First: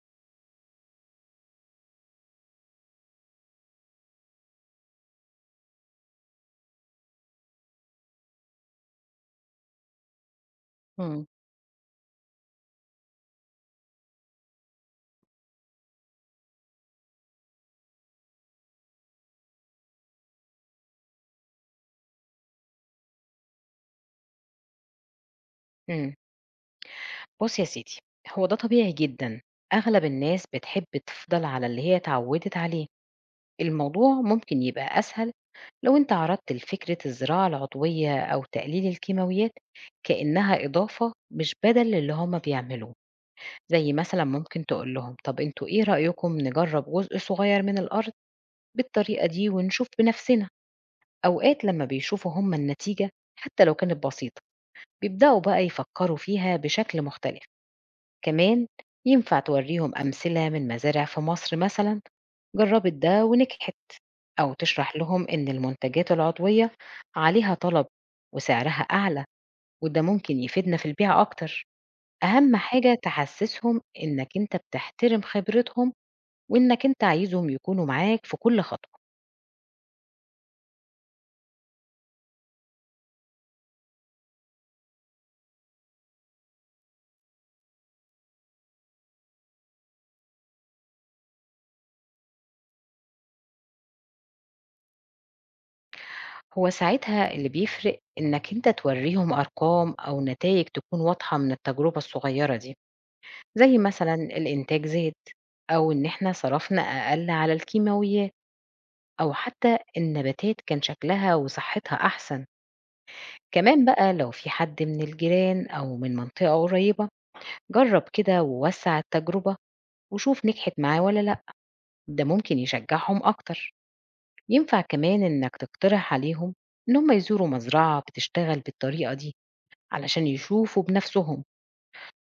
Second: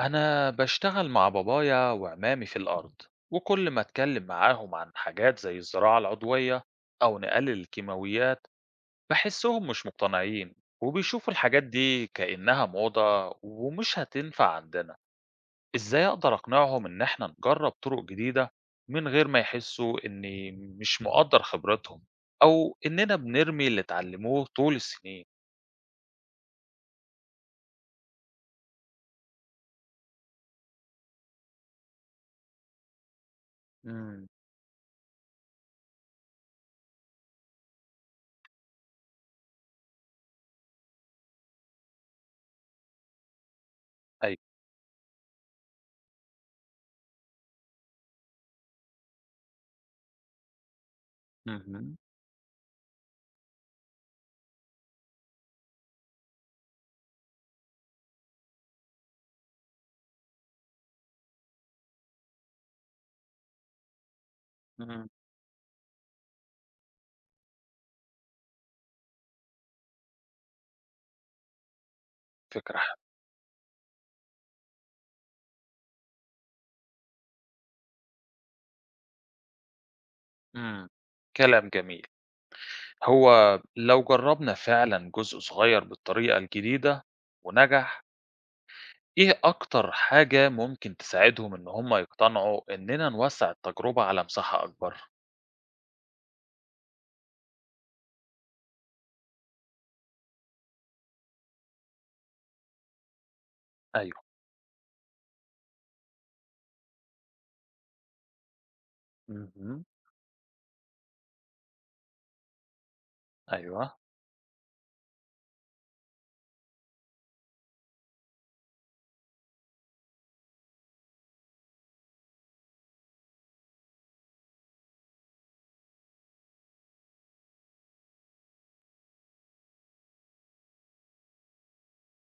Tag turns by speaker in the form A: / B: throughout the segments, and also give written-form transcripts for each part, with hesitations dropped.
A: أنا بشتغل مع بابايا وعمامي في الأرض، وكل ما أتكلم معاهم عن حاجات زي الزراعة العضوية أو نقلل الكيماويات بحسهم مش مقتنعين،
B: إمم.
A: وبيشوفوا الحاجات دي كأنها موضة ومش هتنفع عندنا. إزاي أقدر أقنعهم إن إحنا نجرب طرق جديدة من غير ما يحسوا إني مش مقدر خبرتهم أو إننا بنرمي اللي اتعلموه طول السنين؟
B: إمم. بُص يا سيدي، هو ده طبيعي جدًا. أغلب الناس بتحب تفضل على اللي هي اتعوّدت عليه. الموضوع
A: امم،
B: ممكن يبقى أسهل لو أنت عرضت لفكرة الزراعة العضوية أو تقليل الكيماويات كإنها إضافة مش بدَل للي هُم بيعملوه، زي مثلًا
A: أيوة.
B: ممكن تقول لهم طَب أنتم إيه رأيكم نجرّب جزء صغير من الأرض بالطريقة دي ونشوف بنَفْسنا. أوقات لمّا
A: مهم.
B: بيشوفوا هُم النتيجة، حتى لو كانت بسيطة، بيبدأوا بقى يفكّروا فيها بشكل مختلف. كمان ينفع توريهم أمثلة من مزارع في مصر مثلا جربت ده ونجحت، أو تشرح
A: مم.
B: لهم إن المنتجات العضوية عليها طلب وسعرها أعلى، وده ممكن يفيدنا في البيع أكتر. أهم
A: فكرة
B: حاجة
A: حلوة.
B: تحسسهم إنك أنت بتحترم خبرتهم، وإنك أنت عايزهم يكونوا معاك في كل خطوة.
A: مم. كلام جميل. هو لو جرّبنا فعلًا جزء صغير بالطريقة الجديدة ونجح، إيه أكتر حاجة ممكن تساعدهم إن هم يقتنعوا إننا نوسّع التجربة على مساحة أكبر؟
B: هو ساعتها اللي بيفرق إنك أنت توريهم أرقام أو نتائج تكون واضحة من التجربة الصغيرة دي، زي مثلا
A: أيوه.
B: الإنتاج زاد، أو إن إحنا صرفنا أقل على الكيماويات، أو حتى
A: اهم،
B: النباتات كان شكلها وصحتها أحسن. كمان
A: أيوه،
B: بقى لو في حد من الجيران أو من منطقة قريبة جرب كده ووسع التجربة، وشوف نجحت معاه ولا لأ، ده ممكن يشجعهم أكتر. ينفع كمان إنك تقترح عليهم إن هم يزوروا مزرعة بتشتغل بالطريقة دي علشان يشوفوا بنفسهم.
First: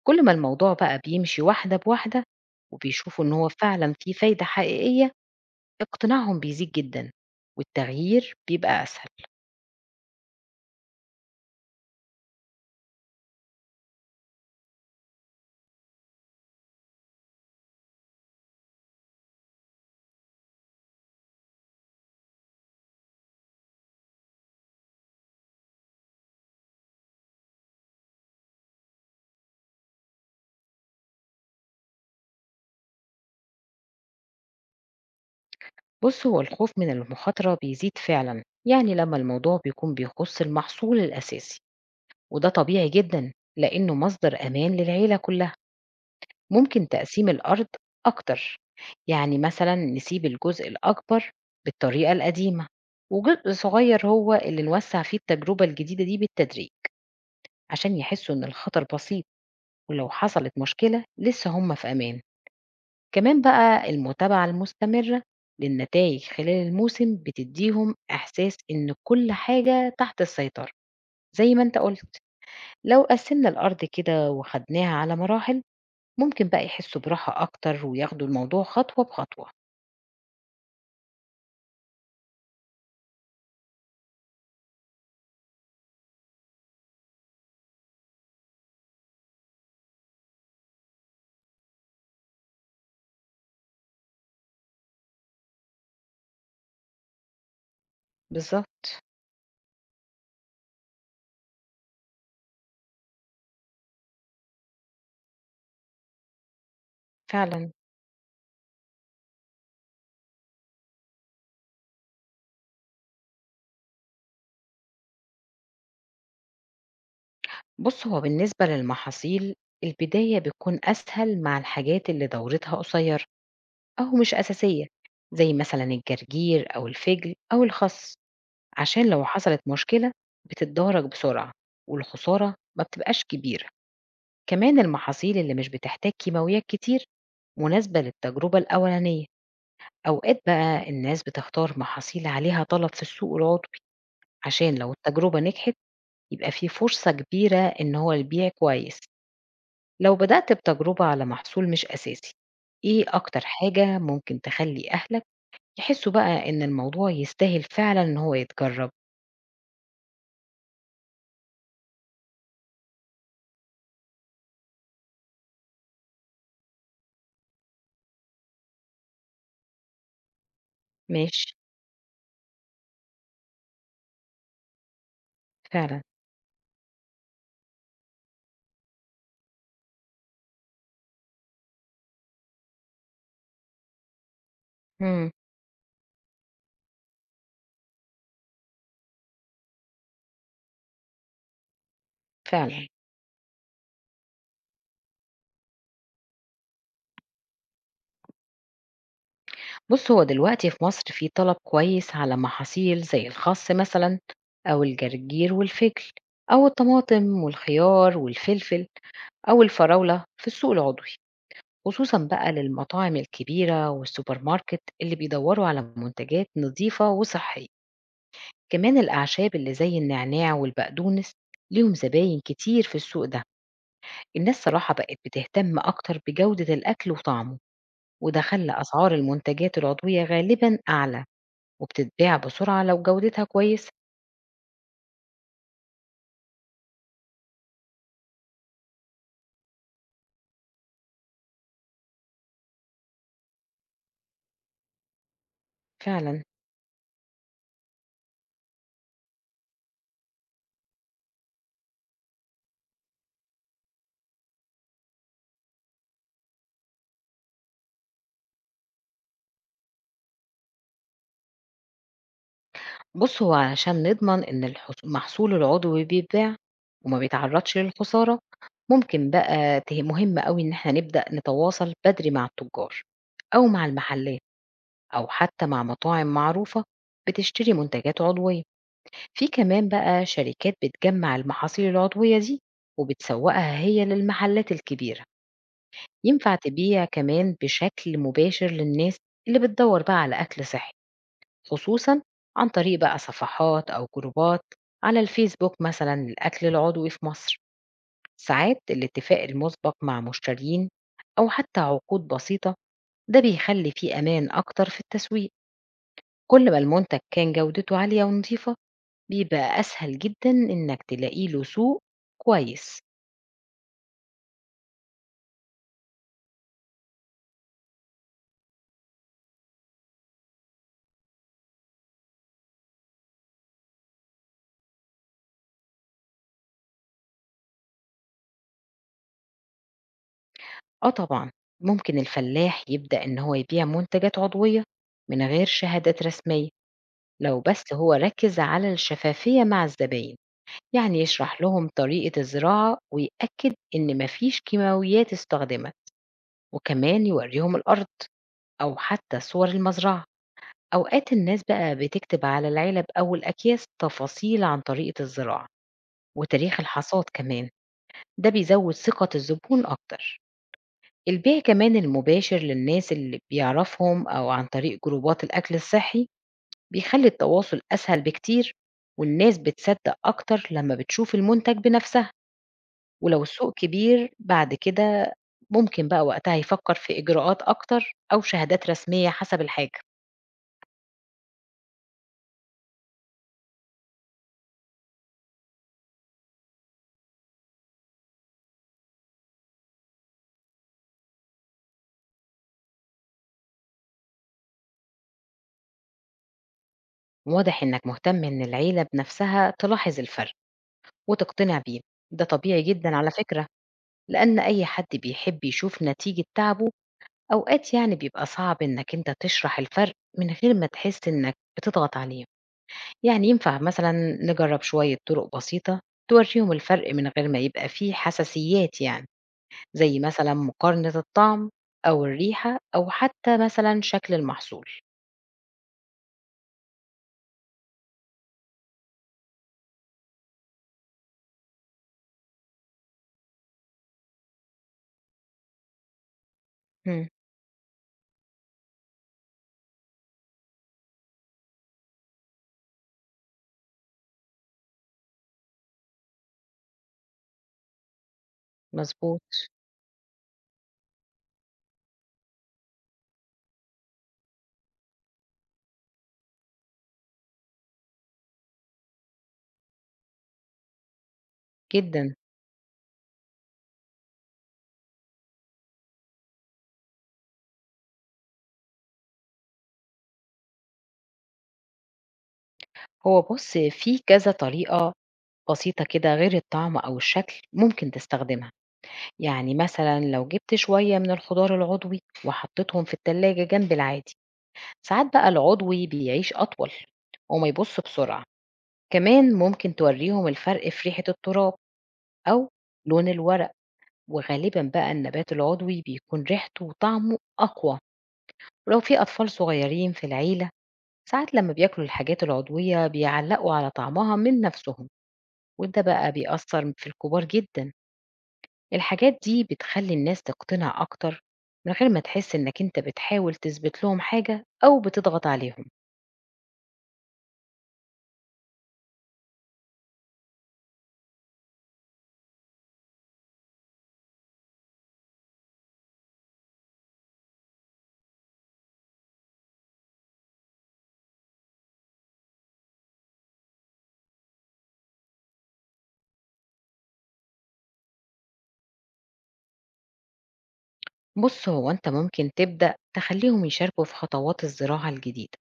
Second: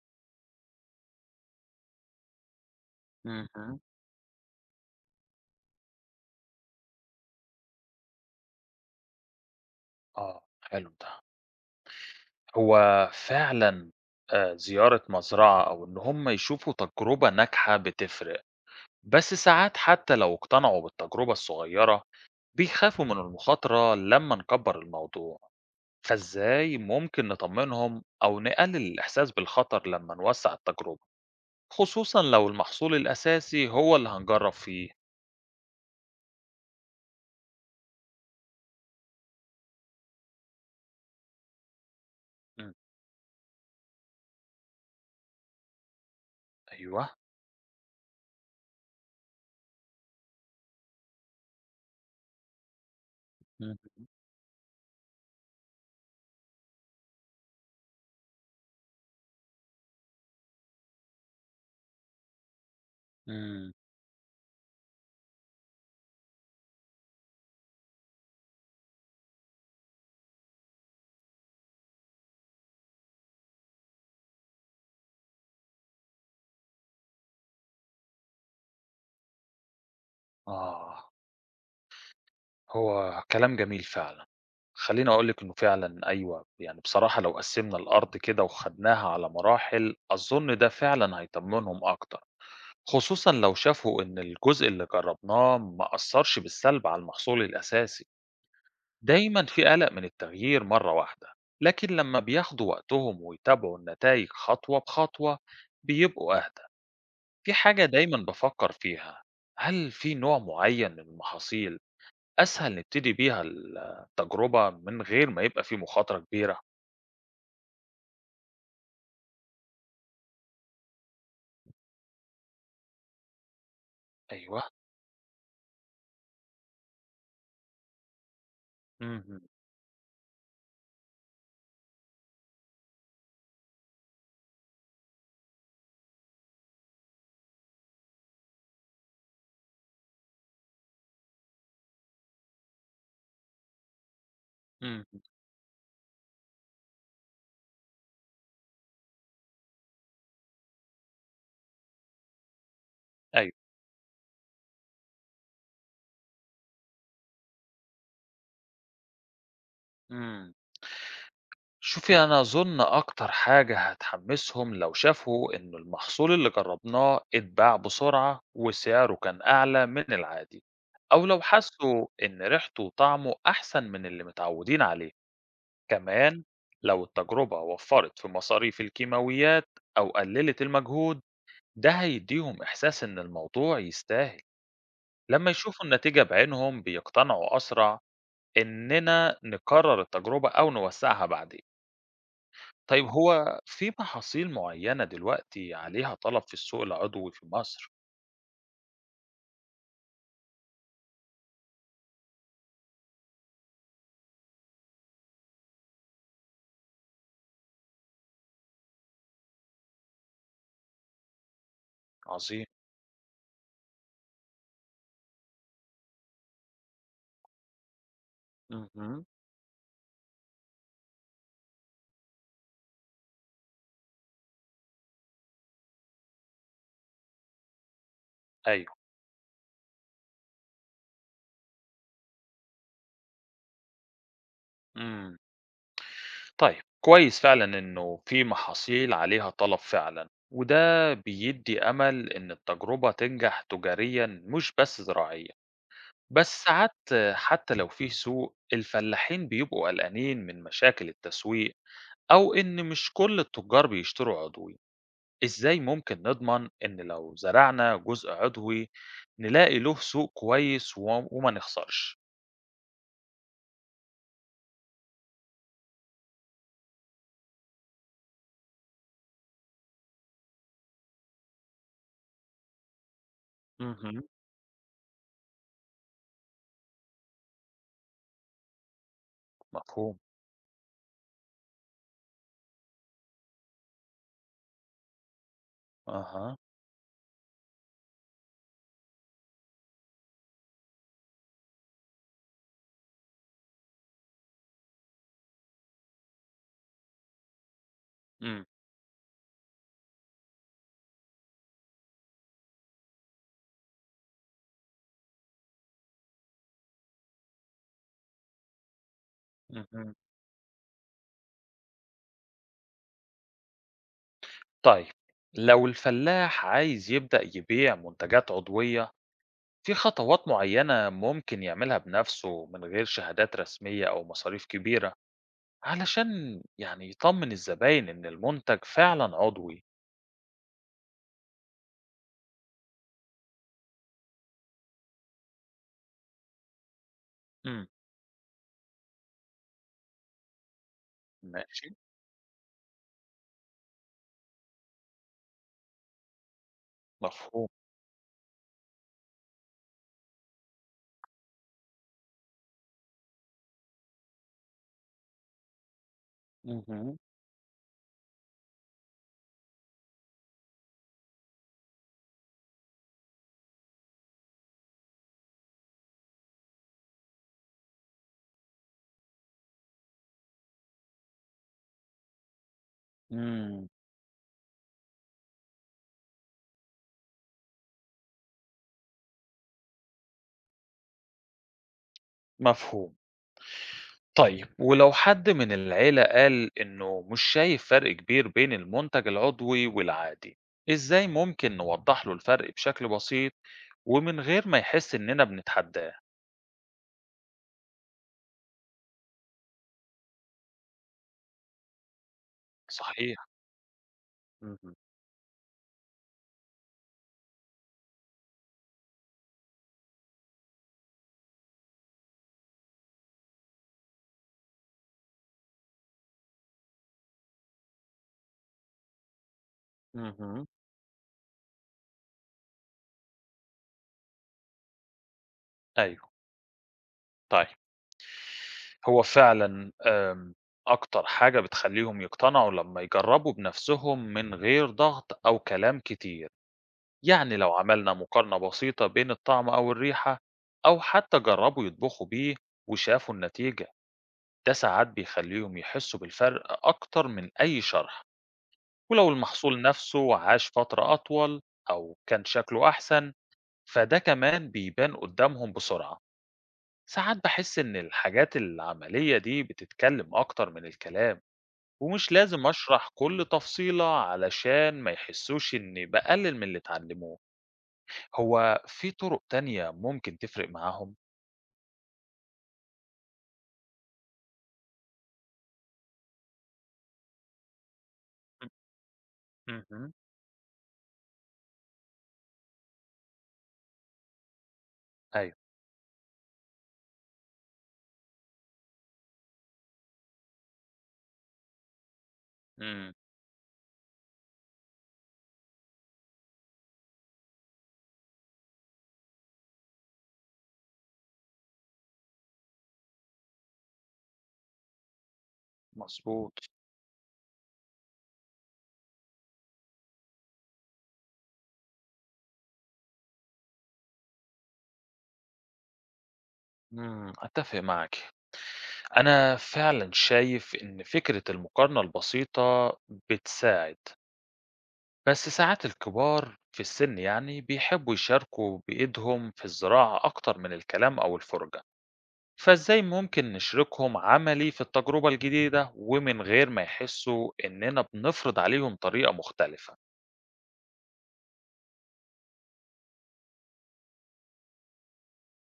B: كل ما الموضوع بقى بيمشي واحدة بواحدة وبيشوفوا إن هو
A: اهم،
B: فعلا في فايدة حقيقية، اقتناعهم بيزيد جدًا، والتغيير بيبقى أسهل.
A: آه، حلو ده. هو فعلًا زيارة مزرعة أو إن هم يشوفوا تجربة ناجحة بتفرق، بس ساعات حتى لو اقتنعوا بالتجربة الصغيرة، بيخافوا من المخاطرة لمّا نكبّر الموضوع. فإزاي ممكن نطمنهم أو نقلل الإحساس بالخطر لما نوسع التجربة، خصوصا لو المحصول الأساسي هو اللي هنجرب فيه؟
B: بُص، هو الخوف من المخاطرة بيزيد فعلًا، يعني لمّا الموضوع بيكون بيخُص المحصول الأساسي، وده
A: مم.
B: طبيعي جدًا، لإنه مصدر أمان للعيلة كلّها. ممكن
A: أيوه.
B: تقسيم الأرض أكتر، يعني مثلًا نسيب الجزء الأكبر بالطريقة القديمة، وجزء
A: مم.
B: صغير هو اللي نوسّع فيه التجربة الجديدة دي بالتدريج، عشان يحسّوا إن الخطر بسيط، ولو حصلت مشكلة لسه هُم في أمان. كمان
A: مم.
B: بقى المتابعة المستمرة للنتائج خلال الموسم بتديهم إحساس إن كل حاجة تحت السيطرة. زي ما أنت قلت، لو قسمنا الأرض كده وخدناها على مراحل ممكن بقى يحسوا براحة أكتر وياخدوا الموضوع خطوة بخطوة.
A: آه. هو كلام جميل فعلا. خليني أقول لك إنه فعلا أيوه، يعني بصراحة لو قسمنا الأرض كده وخدناها على مراحل أظن ده فعلا هيطمنهم أكتر، خصوصا لو شافوا إن الجزء اللي جربناه ما أثرش بالسلب على المحصول الأساسي.
B: بالظبط.
A: دايما في قلق من التغيير مرة واحدة، لكن لما بياخدوا وقتهم ويتابعوا النتائج خطوة بخطوة بيبقوا أهدى. في
B: فعلا.
A: حاجة دايما بفكر فيها، هل في نوع معين من المحاصيل أسهل نبتدي بيها التجربة من غير ما يبقى في مخاطرة كبيرة؟
B: بص، هو بالنسبة للمحاصيل، البداية بتكون أسهل مع الحاجات اللي دورتها قصيرة أو مش
A: أيوه.
B: أساسية، زي مثلا الجرجير أو الفجل أو الخس، عشان لو
A: مهم.
B: حصلت مشكلة بتتدارك بسرعة والخسارة ما بتبقاش كبيرة. كمان المحاصيل اللي مش بتحتاج كيماويات كتير مناسبة للتجربة الأولانية. أوقات بقى الناس بتختار محاصيل عليها طلب في السوق العضوي، عشان لو
A: مهم.
B: التجربة نجحت يبقى في فرصة كبيرة إن هو البيع كويس. لو بدأت بتجربة على محصول مش أساسي، إيه أكتر
A: أيوه.
B: حاجة ممكن تخلي أهلك يحسوا بقى إن الموضوع يستاهل فعلا إن هو يتجرب؟
A: مم. شوفي، أنا أظن أكتر حاجة هتحمسهم لو شافوا إن المحصول اللي جربناه اتباع بسرعة وسعره كان أعلى من العادي، أو لو
B: ماشي.
A: حسوا إن ريحته وطعمه أحسن من اللي متعودين عليه.
B: فعلا.
A: كمان لو التجربة وفرت في مصاريف الكيماويات أو قللت المجهود، ده هيديهم إحساس إن الموضوع يستاهل.
B: مم.
A: لما يشوفوا النتيجة بعينهم بيقتنعوا أسرع إننا نكرر التجربة أو نوسعها بعدين.
B: فعلا.
A: طيب، هو في محاصيل معينة دلوقتي عليها طلب في السوق العضوي في مصر؟
B: بُص، هو دلوقتي في مصر في طلب كويس على محاصيل زي الخَس مثلًا، أو الجرجير والفِجل، أو الطماطم والخيار والفلفل، أو الفراولة في السوق العضوي، خصوصًا بقى
A: عظيم.
B: للمطاعم الكبيرة والسوبر ماركت اللي بيدوّروا على منتجات نضيفة وصحية. كمان
A: اهم.
B: الأعشاب اللي زي النعناع والبقدونس ليهم زباين كتير في السوق ده. الناس صراحة بقت بتهتم أكتر بجودة الأكل وطعمه، وده خلّى
A: أيوه.
B: أسعار المنتجات العضوية غالبًا أعلى، وبتتباع بسرعة لو جودتها كويسة.
A: إمم. طيب، كويس فعلًا إنه في محاصيل عليها طلب فعلًا، وده بيدّي أمل إن التجربة تنجح تجاريًا مش بس زراعيًا.
B: فعلا.
A: بس ساعات حتى لو في سوق، الفلاحين بيبقوا قلقانين من مشاكل التسويق أو إن مش كل التجار بيشتروا عضوي. إزاي ممكن نضمن إن لو زرعنا جزء عضوي نلاقي له سوق كويس وما نخسرش؟
B: بص، هو علشان نضمن إن المحصول العضوي بيتباع وما بيتعرضش للخسارة، ممكن بقى مهم قوي إن احنا نبدأ نتواصل بدري مع التجار، أو مع
A: مهم.
B: المحلات، أو حتى مع مطاعم معروفة بتشتري منتجات عضوية. في كمان
A: مفهوم.
B: بقى شركات بتجمع المحاصيل العضوية دي وبتسوقها هي للمحلات الكبيرة. ينفع
A: أها.
B: تبيع كمان بشكل مباشر للناس اللي بتدور بقى على أكل صحي، خصوصًا عن طريق بقى صفحات أو جروبات على الفيسبوك مثلًا للأكل العضوي في مصر.
A: مم.
B: ساعات الاتفاق المسبق مع مشترين أو حتى عقود بسيطة، ده بيخلي فيه أمان أكتر في التسويق. كل ما المنتج كان جودته عالية ونضيفة بيبقى
A: مهم.
B: أسهل جدًا إنك تلاقي له سوق كويس.
A: طيب، لو الفلاح عايز يبدأ يبيع منتجات عضوية في خطوات معينة ممكن يعملها بنفسه من غير شهادات رسمية أو مصاريف كبيرة علشان يعني يطمن الزباين إن المنتج فعلا عضوي؟
B: آه طبعًا. ممكن الفلاح يبدأ إن هو يبيع منتجات عضوية من غير شهادات رسمية، لو
A: مم.
B: بس هو ركز على الشفافية مع الزباين. يعني يشرح
A: ماشي.
B: لهم طريقة الزراعة ويأكد إن مفيش كيماويات استخدمت، وكمان
A: مفهوم.
B: يوريهم الأرض أو حتى صور المزرعة. أوقات الناس بقى بتكتب على العلب أو الأكياس تفاصيل عن طريقة الزراعة وتاريخ
A: مهم.
B: الحصاد كمان، ده بيزود ثقة الزبون أكتر. البيع كمان المباشر للناس اللي بيعرفهم أو عن طريق جروبات الأكل الصحي بيخلي التواصل أسهل بكتير، والناس بتصدق أكتر لما بتشوف المنتج بنفسها. ولو السوق
A: مم.
B: كبير بعد كده، ممكن بقى وقتها يفكر في إجراءات أكتر أو شهادات رسمية حسب الحاجة.
A: مفهوم. طيب، ولو حد من العيلة قال إنه مش شايف فرق كبير بين المنتج العضوي والعادي، إزاي ممكن نوضح له الفرق بشكل بسيط ومن غير ما يحس إننا بنتحداه؟
B: واضح إنك مهتم إن العيلة بنفسها تلاحظ الفرق وتقتنع بيه، ده طبيعي جدا على
A: صحيح.
B: فكرة، لأن أي
A: مهم.
B: حد بيحب يشوف نتيجة تعبه. أوقات يعني بيبقى صعب إنك أنت تشرح الفرق من غير ما تحس إنك بتضغط عليهم. يعني ينفع مثلا نجرب شوية طرق بسيطة توريهم الفرق من غير ما يبقى فيه حساسيات يعني، زي مثلا
A: مهم.
B: مقارنة الطعم أو الريحة أو حتى مثلا شكل المحصول.
A: أيوه. طيب، هو فعلا أكتر حاجة بتخليهم يقتنعوا لما يجربوا بنفسهم من غير ضغط أو كلام كتير.
B: مم.
A: يعني لو عملنا مقارنة بسيطة بين الطعم أو الريحة، أو حتى جربوا يطبخوا بيه وشافوا النتيجة، ده ساعات بيخليهم يحسوا بالفرق أكتر من أي شرح. ولو
B: مظبوط
A: المحصول نفسه عاش فترة أطول أو كان شكله أحسن فده كمان بيبان قدامهم بسرعة. ساعات بحس إن الحاجات العملية دي بتتكلم أكتر من الكلام ومش
B: جدا.
A: لازم أشرح كل تفصيلة علشان ما يحسوش إني بقلل من اللي اتعلموه. هو في طُرُق تانية ممكن تفرق معاهم؟
B: هو بص، في كذا طريقة بسيطة كده غير الطعم أو الشكل ممكن تستخدمها، يعني
A: إمم، اهم.
B: مثلا لو جبت شوية من الخضار العضوي وحطيتهم في التلاجة جنب العادي، ساعات بقى
A: أيوه.
B: العضوي بيعيش أطول وما يبص بسرعة. كمان ممكن توريهم الفرق في ريحة التراب أو
A: إمم،
B: لون الورق، وغالبًا بقى النبات العضوي بيكون ريحته وطعمه أقوى. ولو في أطفال صغيرين في العيلة، ساعات لما بياكلوا الحاجات العضوية بيعلقوا على طعمها من نفسهم، وده بقى
A: مضبوط.
B: بيأثر في الكبار جدًا. الحاجات دي بتخلي الناس تقتنع أكتر من غير ما تحس إنك أنت بتحاول تثبت لهم حاجة أو بتضغط عليهم.
A: إمم، أتّفق معاكِ. أنا فعلًا شايف إن فكرة المقارنة البسيطة بتساعد، بس ساعات الكبار في السِن يعني بيحبّوا يشاركوا بإيدهم في الزراعة أكتر من الكلام أو الفُرجة، فإزاي ممكن نشركهم عملي في التجربة الجديدة ومن غير ما يحسّوا إننا بنفرض عليهم طريقة مختلفة؟
B: بُص، هو أنت ممكن تبدأ تخليهم يشاركوا في خطوات الزراعة الجديدة،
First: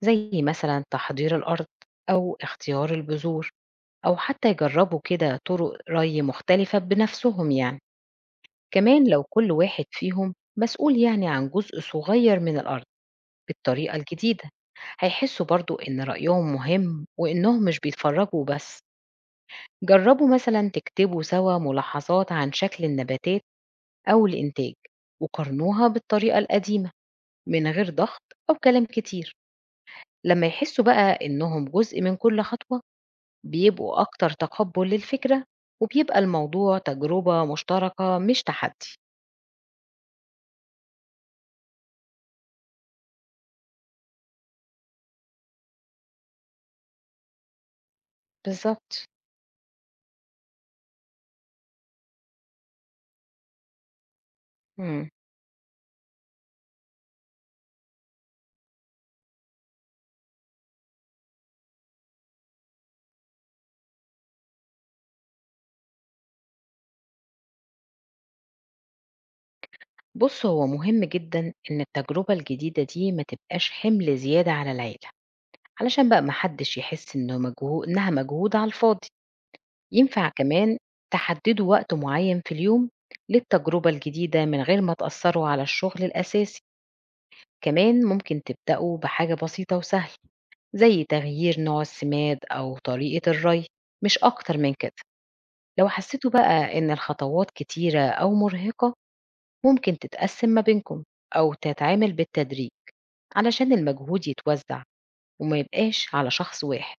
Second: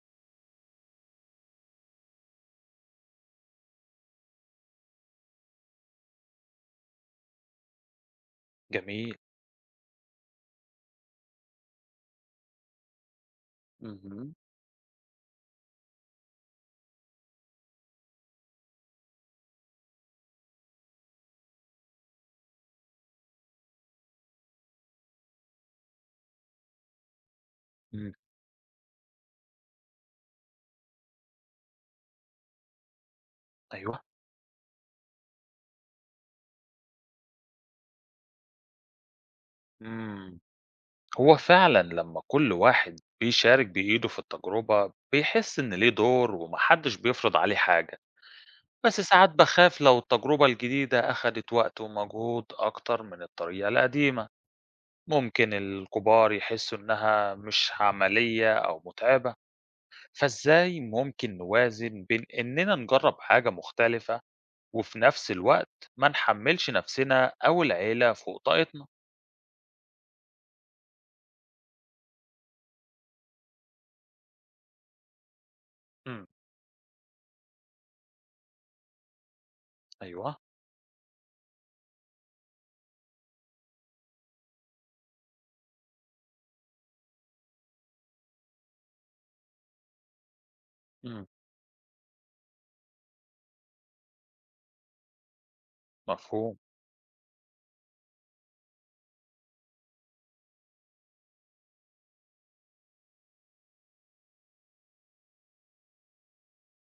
B: زي مثلًا تحضير الأرض أو اختيار البذور، أو حتى يجربوا كده طرق ري مختلفة بنفسهم يعني. كمان
A: جميل.
B: لو كل واحد فيهم مسؤول يعني عن جزء صغير من الأرض بالطريقة
A: اهم.
B: الجديدة، هيحسوا برضو إن رأيهم مهم وإنهم مش بيتفرجوا بس. جربوا مثلا تكتبوا سوا ملاحظات عن شكل النباتات أو الإنتاج، وقارنوها بالطريقة القديمة من غير
A: إمم،
B: ضغط أو كلام كتير. لما يحسوا بقى إنهم جزء من كل خطوة بيبقوا
A: أيوه.
B: أكتر تقبُّل للفكرة، وبيبقى الموضوع تجربة مشتركة مش تحدي.
A: إمم. هو فعلًا لمّا كل واحد بيشارك بإيده في التجربة، بيحس إن ليه دور وما حدش بيفرض عليه حاجة. بس
B: بالضبط.
A: ساعات باخاف لو التجربة الجديدة أخدت وقت ومجهود أكتر من الطريقة القديمة،
B: إمم.
A: ممكن الكبار يحسوا إنها مش عملية أو متعبة. فإزاي ممكن نوازن بين إننا نجرب حاجة مختلفة وفي نفس الوقت ما نحمّلش نفسنا أو العيلة فوق طاقتنا؟
B: بُص، هو مهم جدًا إن التجربة الجديدة دي ما تبقاش حِمل زيادة على العيلة، علشان بقى
A: إمم،
B: ما حدّش يحس إنه إنها مجهود على الفاضي. ينفع
A: أيوه،
B: كمان تحدّدوا وقت معيّن في اليوم للتجربة الجديدة من غير ما تأثّروا على الشغل الأساسي. كمان ممكن تبدأوا بحاجة بسيطة وسهلة زي
A: إمم،
B: تغيير نوع السماد أو طريقة الري، مش أكتر من كده. لو حسيتوا
A: مفهوم،
B: بقى إن الخطوات كتيرة أو مرهقة، ممكن تتقسم ما بينكم أو تتعامل بالتدريج علشان المجهود يتوزع وما يبقاش على شخص واحد.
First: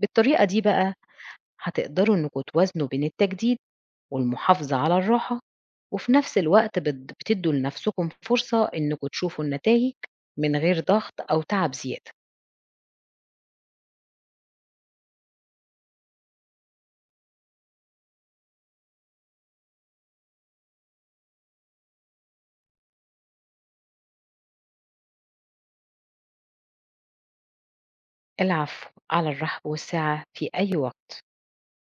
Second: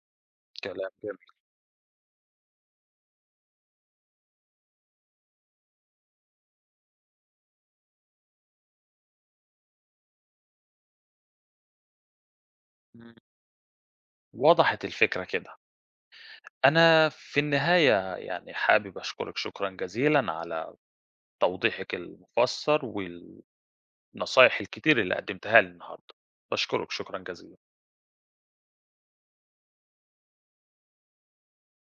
B: بالطريقة دي
A: كلام
B: بقى
A: جميل.
B: هتقدروا إنكم توازنوا بين التجديد والمحافظة على الراحة، وفي نفس الوقت بتدوا لنفسكم فرصة إنكم تشوفوا النتائج من غير ضغط أو تعب زيادة.
A: إمم، وضحت الفكرة كده. أنا في النهاية يعني حابب أشكرِك شكرًا جزيلًا على توضيحِك المفسّر والنصايح الكتير اللي قدّمتيها لي النهارده، باشكرِك شكرًا جزيلًا.
B: العفو، على الرحب والسعة في أي وقت.